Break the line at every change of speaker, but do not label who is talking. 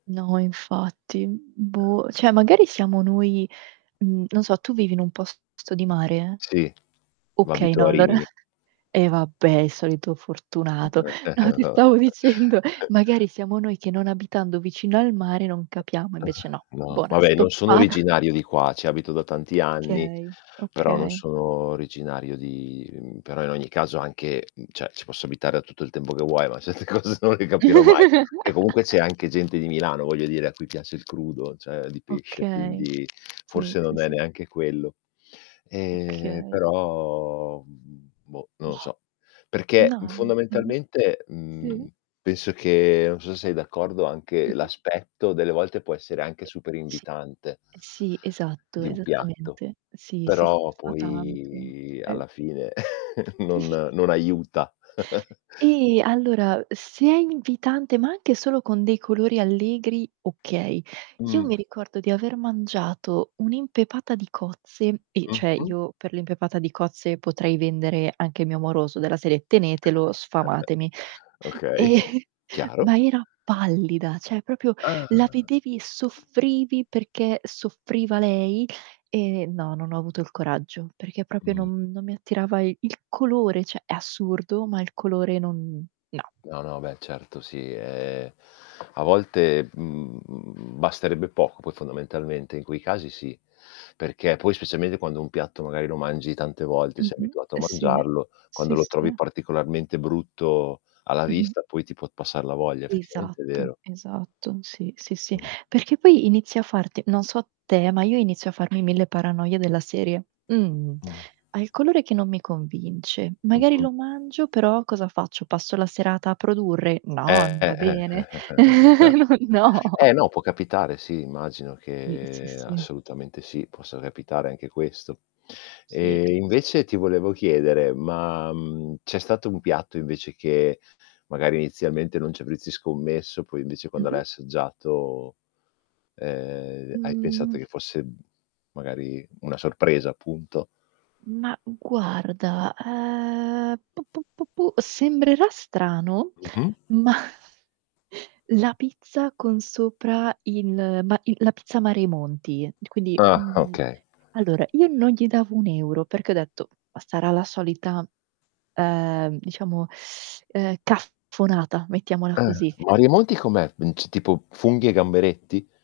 No infatti. Mhmm,
Eh.
boh, cioè magari siamo noi. Mhmm, non so tu vivi in un posto di mare?
Sì, v
Okay,
abito
no
a
allora
Rimini.
e vabbè, il solito fortunato. No, ti
Beh.
stavo dicendo, magari siamo noi che non abitando vicino al mare non capiamo, e invece no.
No,
Buona
vabbè non sono
stoppata.
originario di qua, ci abito da tanti anni,
Okay,
però non
okay.
sono originario di, mhmm però in ogni caso anche mhmm, cioè, ci posso abitare da tutto il tempo che vuoi, ma certe cose non le capirò mai. E comunque c'è anche gente di Milano, voglio dire, a cui piace il crudo, cioè di pesce,
Okay.
quindi,
Sì,
forse
sì,
non è
sì.
neanche quello. Ehm,
Okay.
però, boh, mhmm, non lo
Mah.
so. Perché,
Na
mhmm,
n mh-mh,
fondamentalmente,
sì?
mhmm, penso che, non so sei d'accordo, anche
Mh-mh.
l'aspetto, delle volte, può essere anche super
Sì.
invitante
E sì, esatto,
di un piatto;
esattamente. Sì, sì, sì,
però
fa tanto.
poi
Eh.
alla fine non non aiuta.
Ehm, allora, se è invitante, ma anche solo con dei colori allegri, okay. Io
Mh.
mi ricordo di aver mangiato un'impepata di cozze e cioè,
Mh-mh.
io per l'impepata di cozze potrei vendere anche mio amoroso, della serie: "Tenetelo, sfamatemi".
Okay,
E,
chiaro.
ma era pallida, cioè proprio, la
Ah!
vedevi, soffrivi perché soffriva lei, e no, non ho avuto il coraggio, perché proprio
Mh.
non non mi attirava i il colore. Cioè, è assurdo, ma il colore non no.
No, no, beh, certo, sì, ehm, a volte, mhmm, basterebbe poco poi fondamentalmente, in quei casi sì. Perché poi, specialmente quando un piatto magari lo mangi tante volte, sei
Mh-mh.
abituato a
Eh sì.
mangiarlo, quando
Sì,
lo trovi
sì.
particolarmente brutto alla
Mh-mh.
vista, poi ti può passar la voglia, effettivamente è
Esatto,
vero.
esatto. Sì, sì, sì.
Mh-mh.
Perché poi inizia a farte non so te, ma io inizio a farmi 1000 paranoie della serie: "Mhmm,
Mh.
ha il colore che non mi convince. Magari
Mh-mh.
lo mangio, però cosa faccio, passo la serata a produrre?
Eh,
No, non va
eh, eh, eh,
bene!"
eh, eh, eh. Certo.
Non no.
Eh, no, può capitare, sì immagino
Si, sì,
che,
sì.
assolutamente sì, possa capitare anche questo.
Sì,
E
sì, sì.
invece, ti volevo chiedere, ma, mhmm, c'è stato un piatto invece che magari inizialmente non ci avresti scommesso, poi invece quando l'hai
Mh-mh.
assaggiato, ehm, hai pensato
Mh.
che fosse, mhmm, magari una sorpresa, appunto?
Mah, guarda, ehm, pu, pu, pu, pu, sembrerà strano,
Mh-mh.
ma la pizza con sopra il ma i la pizza Mari e monti. Quindi
Ah,
mhmm,
okay.
allora, io non gli davo 1€, perché ho detto: "Ma sarà la solita", ehm, diciamo, ehm, "cafonata", mettiamola
Ah.
così.
Mari e Monti com'è? Mhmm, c tipo, funghi e gamberetti?